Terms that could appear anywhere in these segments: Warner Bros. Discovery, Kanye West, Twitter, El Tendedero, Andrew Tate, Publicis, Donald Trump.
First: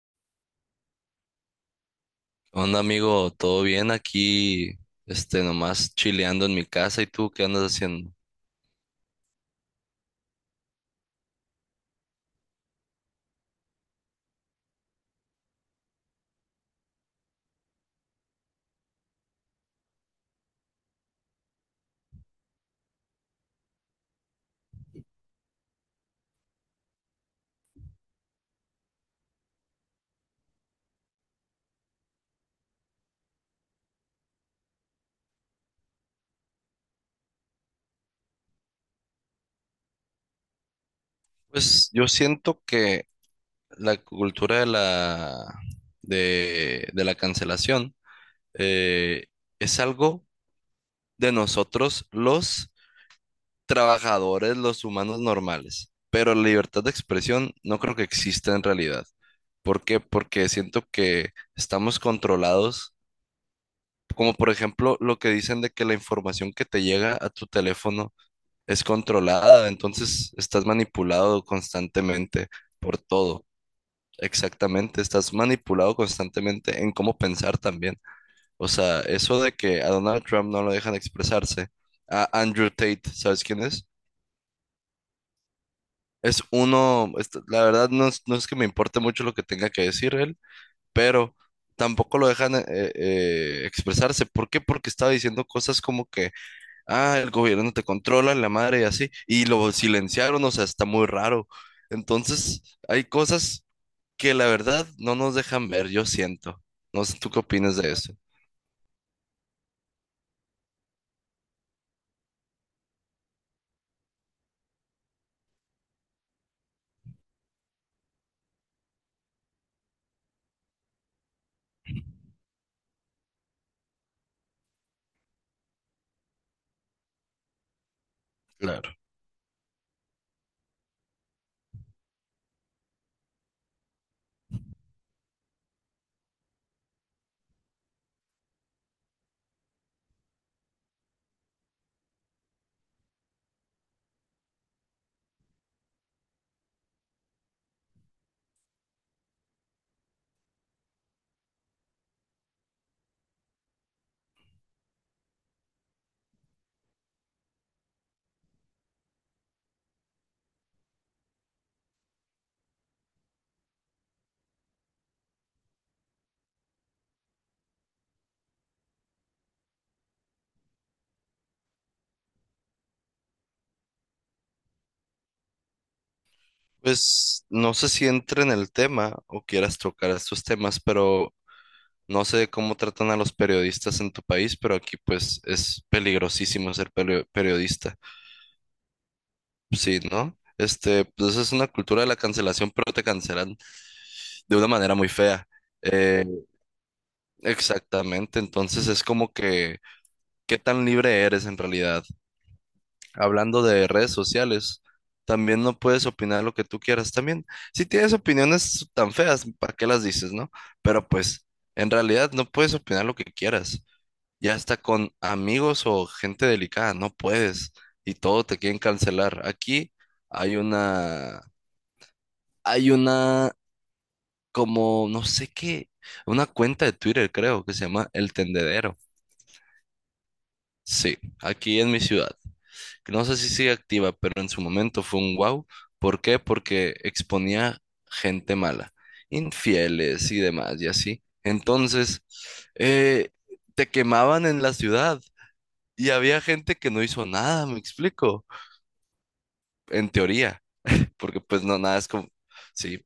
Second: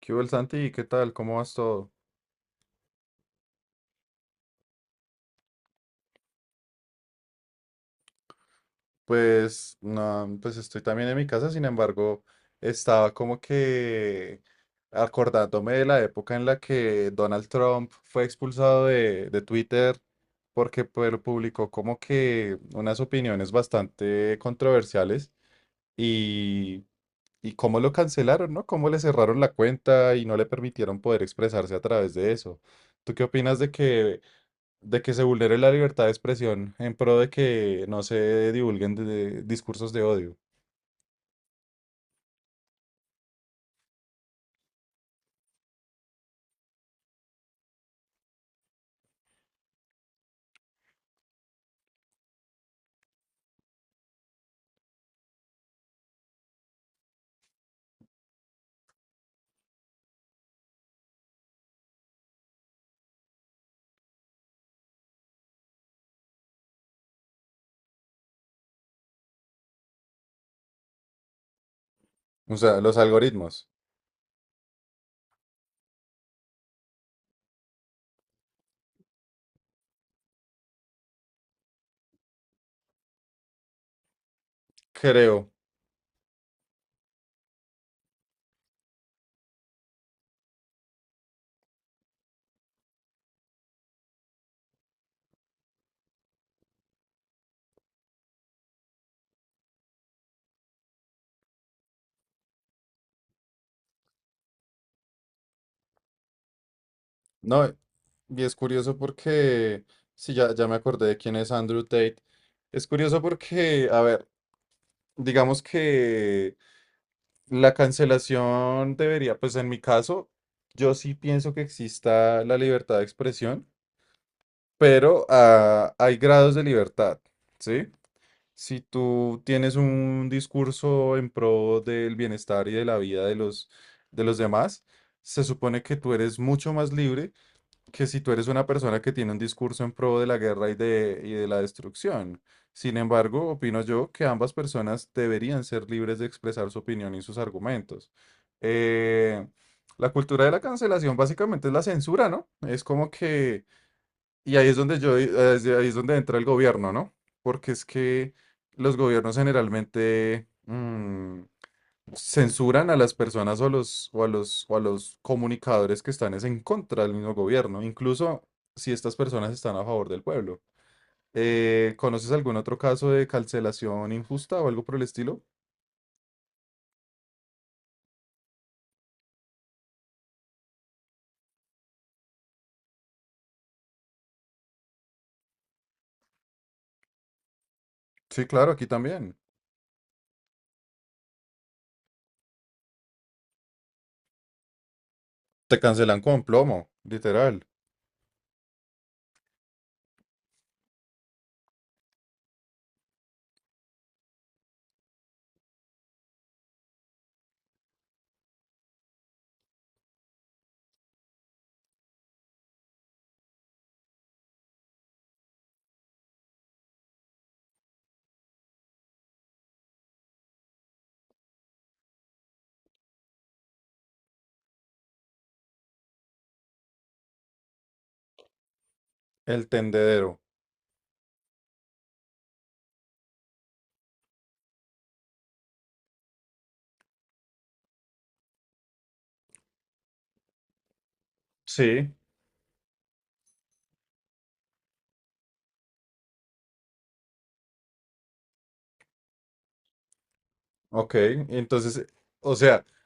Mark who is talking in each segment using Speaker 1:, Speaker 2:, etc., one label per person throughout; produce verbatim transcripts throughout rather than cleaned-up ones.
Speaker 1: ¿Qué hubo, el Santi? ¿Qué tal? ¿Cómo vas todo?
Speaker 2: Onda amigo, ¿todo bien aquí? Este, nomás chileando en mi casa, ¿y tú qué andas haciendo?
Speaker 1: Pues, no, pues estoy también en mi casa, sin embargo, estaba como que acordándome de la época en la que Donald Trump fue expulsado de, de Twitter porque pues, publicó como que unas opiniones bastante controversiales y, y cómo lo cancelaron, ¿no? Cómo le cerraron la cuenta y no le permitieron poder expresarse a través de eso. ¿Tú qué opinas de que de que se vulnere la libertad de expresión en pro de que no se divulguen de- de discursos de odio.
Speaker 2: Pues yo siento que la cultura de la de, de la cancelación, eh, es algo de nosotros los trabajadores, los humanos normales, pero la libertad de expresión no creo que exista en realidad. ¿Por qué? Porque siento que estamos controlados, como por ejemplo lo que dicen de que la información que te llega a tu teléfono es controlada, entonces estás manipulado constantemente
Speaker 1: O sea,
Speaker 2: por
Speaker 1: los
Speaker 2: todo.
Speaker 1: algoritmos,
Speaker 2: Exactamente, estás manipulado constantemente en cómo pensar también. O sea, eso de que a Donald Trump no lo dejan expresarse, a Andrew Tate, ¿sabes quién es?
Speaker 1: creo.
Speaker 2: Es uno, est- la verdad no es, no es que me importe mucho lo que tenga que decir él, pero tampoco lo dejan eh, eh, expresarse. ¿Por qué? Porque estaba diciendo cosas como que ah, el gobierno te controla, la madre y así, y lo silenciaron, o sea, está muy raro. Entonces, hay cosas que la verdad no nos dejan ver, yo siento. No sé, ¿tú qué
Speaker 1: No,
Speaker 2: opinas de eso?
Speaker 1: y es curioso porque, sí, ya, ya me acordé de quién es Andrew Tate. Es curioso porque, a ver, digamos que la cancelación debería, pues en mi caso, yo sí pienso que exista la libertad de expresión, pero ah, hay grados de libertad, ¿sí? Si
Speaker 2: Claro.
Speaker 1: tú tienes un discurso en pro del bienestar y de la vida de los, de los demás, se supone que tú eres mucho más libre que si tú eres una persona que tiene un discurso en pro de la guerra y de, y de la destrucción. Sin embargo, opino yo que ambas personas deberían ser libres de expresar su opinión y sus argumentos. Eh, la cultura de la cancelación básicamente es la censura, ¿no? Es como que y ahí es donde yo, ahí ahí es donde entra el gobierno, ¿no? Porque es que los gobiernos generalmente mm, censuran a las personas o a los, o a los, o a los comunicadores que están es en contra del mismo gobierno, incluso si estas personas están a favor del pueblo. Eh, ¿conoces algún otro caso de cancelación injusta o algo por el estilo?
Speaker 2: Pues no sé si entra en el tema o quieras tocar estos temas, pero no sé cómo tratan a los periodistas en tu país, pero aquí pues es peligrosísimo ser perio- periodista.
Speaker 1: Sí, claro, aquí también.
Speaker 2: Sí, ¿no? Este, pues es una cultura de la cancelación, pero te cancelan de una manera muy fea.
Speaker 1: Te cancelan
Speaker 2: Eh,
Speaker 1: con plomo, literal.
Speaker 2: Exactamente, entonces es como que, ¿qué tan libre eres en realidad? Hablando de redes sociales, también no puedes opinar lo que tú quieras también. Si tienes opiniones tan feas, ¿para qué las dices, no? Pero pues, en realidad no puedes opinar lo que quieras. Ya hasta con amigos o gente delicada, no puedes. Y todo te quieren cancelar. Aquí hay una, hay una, como, no sé qué, una cuenta de Twitter, creo, que se llama El Tendedero.
Speaker 1: El tendedero.
Speaker 2: Sí, aquí en mi ciudad. No sé si sigue activa, pero en su momento fue un wow. ¿Por qué? Porque exponía gente mala, infieles y demás, y así.
Speaker 1: Sí.
Speaker 2: Entonces, eh, te quemaban en la ciudad y había gente que no hizo nada, me explico, en teoría,
Speaker 1: Ok,
Speaker 2: porque pues no, nada
Speaker 1: entonces,
Speaker 2: es como...
Speaker 1: o sea.
Speaker 2: Sí,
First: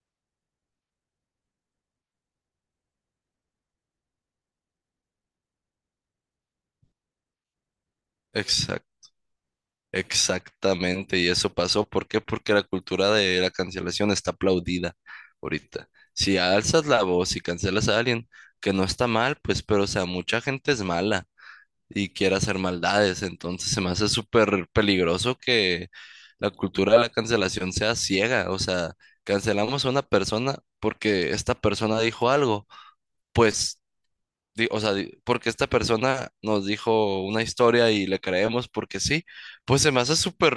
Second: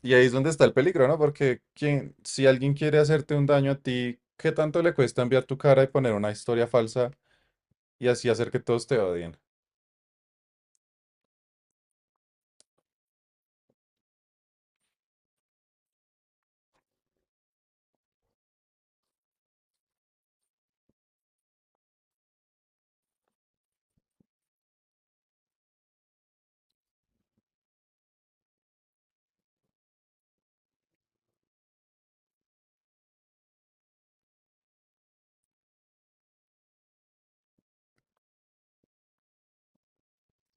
Speaker 1: Y ahí es donde está el peligro, ¿no? Porque quien, si alguien quiere hacerte un daño a ti, ¿qué tanto le cuesta enviar tu cara y poner una historia falsa y así hacer que todos te odien?
Speaker 2: exactamente, y eso pasó. ¿Por qué? Porque la cultura de la cancelación está aplaudida ahorita. Si alzas la voz y cancelas a alguien, que no está mal, pues, pero o sea, mucha gente es mala y quiere hacer maldades, entonces se me hace súper peligroso que la cultura de la cancelación sea ciega. O sea, cancelamos a una persona porque esta persona dijo algo, pues, di- o sea, di- porque esta persona nos dijo una historia y le creemos porque sí. Pues se me hace súper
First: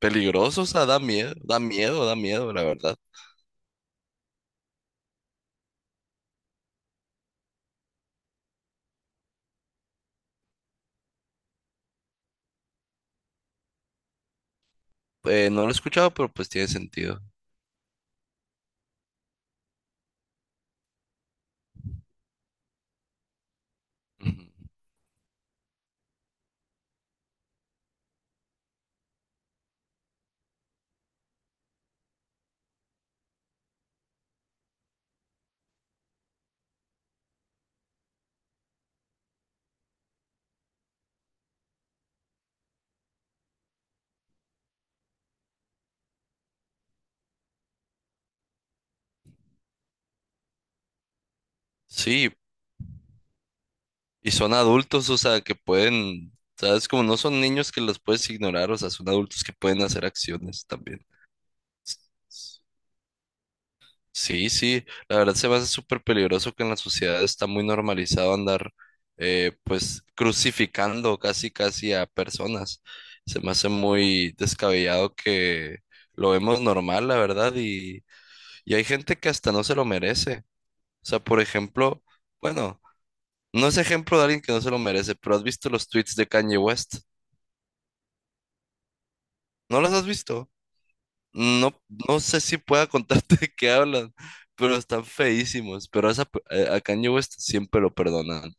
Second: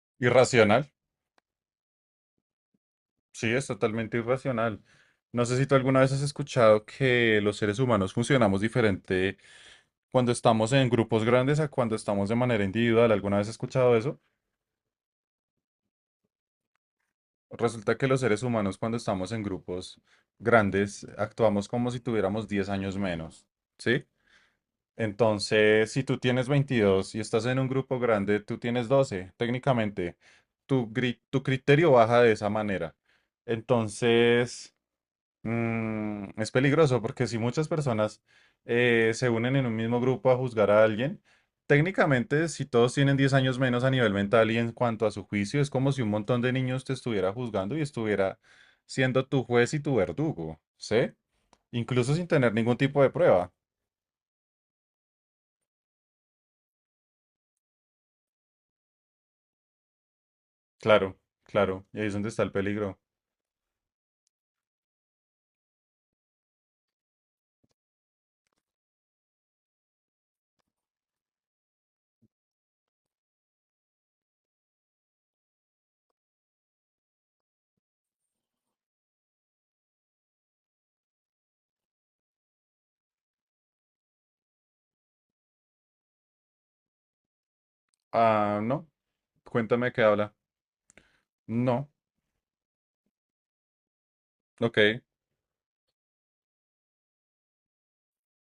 Speaker 2: peligrosos, o sea,
Speaker 1: Irracional,
Speaker 2: da miedo, da miedo, da miedo, la verdad.
Speaker 1: sí, es totalmente irracional. No sé si tú alguna vez has escuchado que los seres humanos funcionamos diferente cuando estamos en grupos grandes a cuando estamos de manera individual. ¿Alguna vez has escuchado eso?
Speaker 2: Eh, no lo he escuchado, pero pues tiene sentido.
Speaker 1: Resulta que los seres humanos cuando estamos en grupos grandes actuamos como si tuviéramos diez años menos, ¿sí?
Speaker 2: Ujú.
Speaker 1: Entonces, si tú tienes veintidós y estás en un grupo grande, tú tienes doce, técnicamente. Tu, gri- tu criterio baja de esa manera. Entonces, Mm, es peligroso porque si muchas personas eh, se unen en un mismo grupo a juzgar a alguien, técnicamente si todos tienen diez años menos a nivel mental y en cuanto a su juicio, es como si un montón de niños te estuviera juzgando y estuviera siendo tu juez y tu verdugo, ¿sí? Incluso sin
Speaker 2: Sí,
Speaker 1: tener ningún tipo de prueba.
Speaker 2: y son adultos, o sea, que pueden, sabes, como no son niños que los puedes ignorar, o sea, son adultos que pueden hacer acciones también.
Speaker 1: Claro, claro, y ahí es donde está el
Speaker 2: S-
Speaker 1: peligro.
Speaker 2: Sí, sí, la verdad se me hace súper peligroso que en la sociedad está muy normalizado andar, eh, pues, crucificando casi, casi a personas. Se me hace muy descabellado que lo vemos normal, la verdad, y Y hay gente que hasta no se lo merece. O sea, por ejemplo, bueno, no es ejemplo de alguien que no se lo merece, pero ¿has visto los tweets de Kanye West?
Speaker 1: Ah, no,
Speaker 2: ¿No
Speaker 1: cuéntame
Speaker 2: los
Speaker 1: qué
Speaker 2: has
Speaker 1: habla.
Speaker 2: visto? No,
Speaker 1: No,
Speaker 2: no sé si pueda contarte de qué hablan, pero
Speaker 1: ok,
Speaker 2: están feísimos. Pero a, esa pe- a a Kanye West siempre lo perdonan.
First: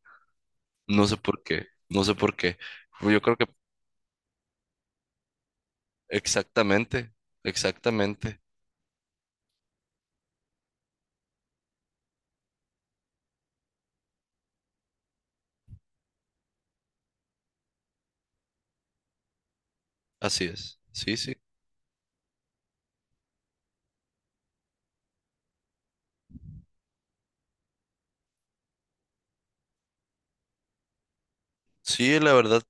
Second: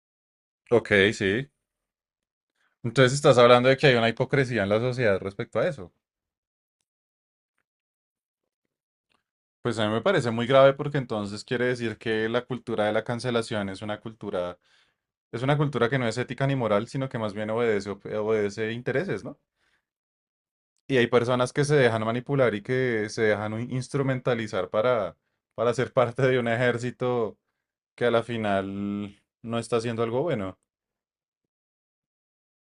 Speaker 2: No
Speaker 1: ok,
Speaker 2: sé por
Speaker 1: sí.
Speaker 2: qué, no sé por qué.
Speaker 1: Entonces
Speaker 2: Yo creo
Speaker 1: estás
Speaker 2: que
Speaker 1: hablando de que hay una hipocresía en la sociedad respecto a eso.
Speaker 2: exactamente, exactamente.
Speaker 1: Pues a mí me parece muy grave porque entonces quiere decir que la cultura de la cancelación es una cultura, es una cultura que no es ética ni moral, sino que más bien obedece, op- obedece intereses, ¿no?
Speaker 2: Así es.
Speaker 1: Y hay
Speaker 2: Sí, sí.
Speaker 1: personas que se dejan manipular y que se dejan un- instrumentalizar para, para ser parte de un ejército que a la final no está haciendo algo bueno.
Speaker 2: Sí, la verdad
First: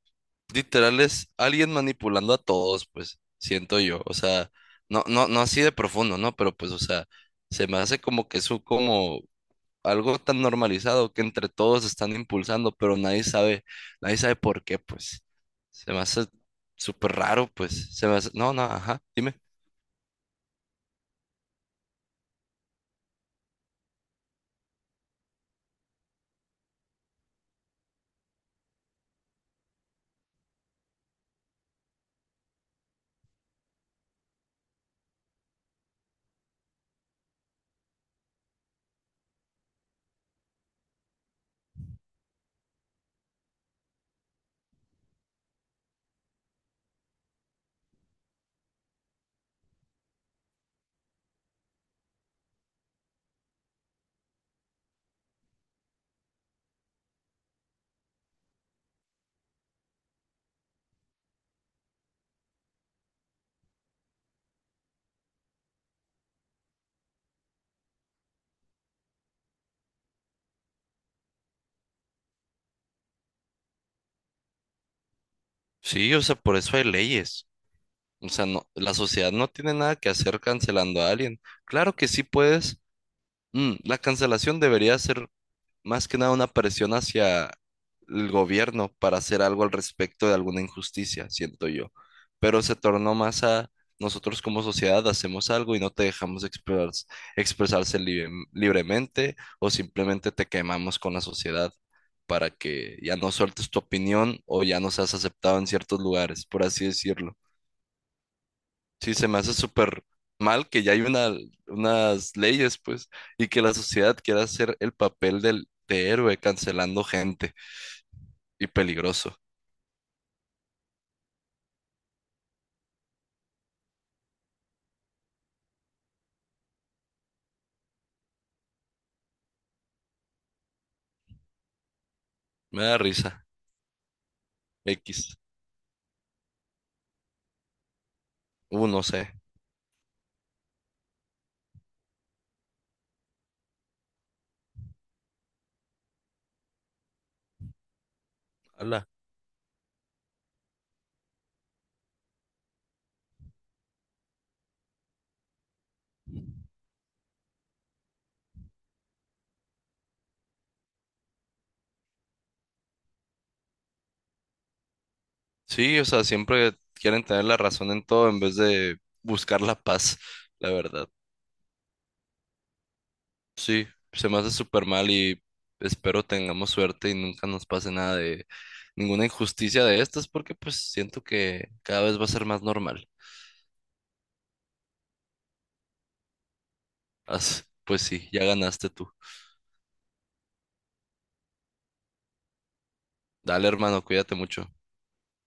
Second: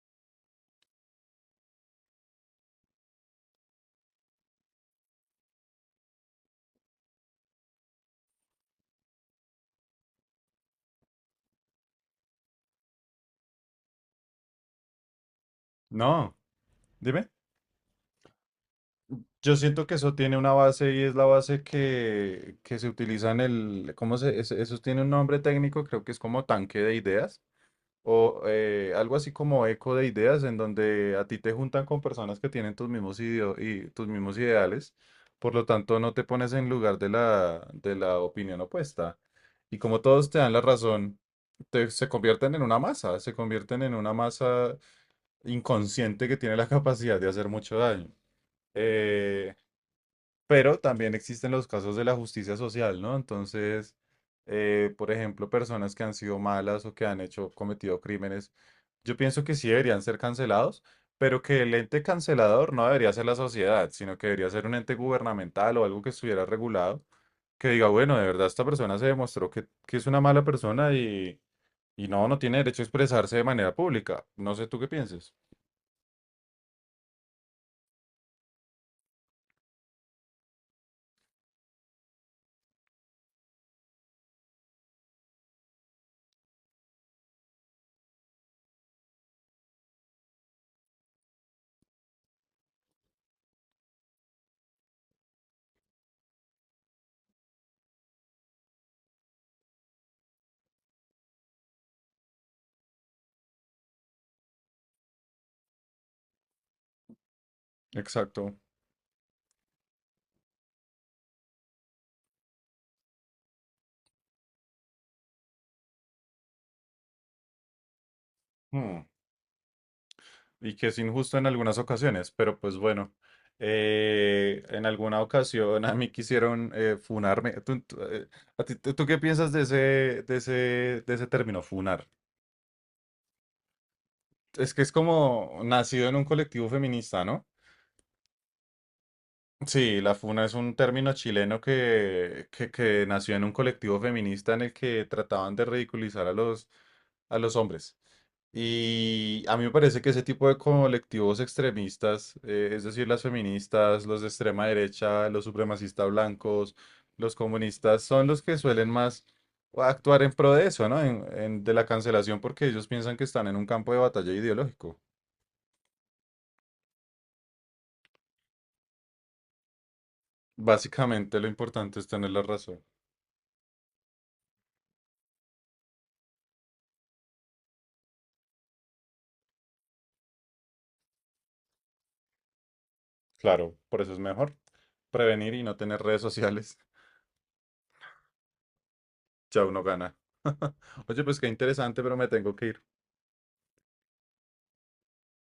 Speaker 2: literal es alguien manipulando a todos, pues, siento yo. O sea, no, no, no así de profundo, ¿no? Pero pues, o sea, se me hace como que eso como algo tan normalizado que entre todos están impulsando, pero nadie sabe, nadie sabe por qué, pues. Se me hace
Speaker 1: No,
Speaker 2: súper
Speaker 1: dime.
Speaker 2: raro, pues. Se me hace, no, no, ajá, dime.
Speaker 1: Yo siento que eso tiene una base y es la base que, que se utiliza en el, ¿cómo se, eso eso tiene un nombre técnico, creo que es como tanque de ideas o eh, algo así como eco de ideas, en donde a ti te juntan con personas que tienen tus mismos ideo- y tus mismos ideales, por lo tanto no te pones en lugar de la, de la opinión opuesta. Y como todos te dan la razón, te- se convierten en una masa, se convierten en una masa inconsciente que tiene la capacidad de hacer mucho daño. Eh, pero también existen los casos de la justicia social, ¿no? Entonces, eh, por ejemplo, personas que han sido malas o que han hecho, cometido crímenes, yo pienso que sí deberían ser cancelados, pero que el ente cancelador no debería ser la sociedad, sino que debería ser un ente gubernamental o algo que estuviera regulado, que diga, bueno, de verdad esta persona se demostró que, que es una mala persona y, y no, no tiene derecho a expresarse de manera pública. No sé tú qué pienses.
Speaker 2: Sí, o sea, por eso hay leyes. O sea, no, la sociedad no tiene nada que hacer cancelando a alguien. Claro que sí puedes. Mm, la cancelación debería ser más que nada una presión hacia el gobierno para hacer algo al respecto de alguna injusticia, siento yo. Pero se tornó más a nosotros como sociedad hacemos algo y no te dejamos explorar- expresarse libre- libremente o simplemente te quemamos con la sociedad para que ya no sueltes tu opinión o ya no seas aceptado en ciertos lugares, por así decirlo.
Speaker 1: Exacto.
Speaker 2: Sí, se me hace súper mal que ya hay una, unas leyes, pues, y que la sociedad quiera hacer el papel del, de héroe cancelando gente y
Speaker 1: Hmm.
Speaker 2: peligroso.
Speaker 1: Y que es injusto en algunas ocasiones, pero pues bueno. Eh, en alguna ocasión a mí quisieron eh, funarme. ¿Tú, tú, eh, a ti- tú- tú qué piensas de ese, de ese, de ese término, funar?
Speaker 2: Me da risa.
Speaker 1: Es que es
Speaker 2: X.
Speaker 1: como nacido en un colectivo feminista, ¿no?
Speaker 2: Uh, no sé.
Speaker 1: Sí, la funa es un término chileno que, que, que nació en un colectivo feminista en el que trataban de ridiculizar a los, a los hombres.
Speaker 2: Ala.
Speaker 1: Y a mí me parece que ese tipo de colectivos extremistas, eh, es decir, las feministas, los de extrema derecha, los supremacistas blancos, los comunistas, son los que suelen más actuar en pro de eso, ¿no? En- en- de la cancelación porque ellos piensan que están en un campo de batalla ideológico.
Speaker 2: Sí, o sea, siempre quieren tener la razón en todo en vez de buscar la paz, la verdad.
Speaker 1: Básicamente lo importante es tener la razón.
Speaker 2: Sí, se me hace súper mal y espero tengamos suerte y nunca nos pase nada de ninguna injusticia de estas porque pues siento que cada vez va a ser más normal.
Speaker 1: Claro, por eso es mejor prevenir y no tener redes sociales.
Speaker 2: As- Pues sí, ya ganaste tú.
Speaker 1: Ya uno gana. Oye, pues qué interesante, pero me tengo que ir.
Speaker 2: Dale, hermano, cuídate mucho.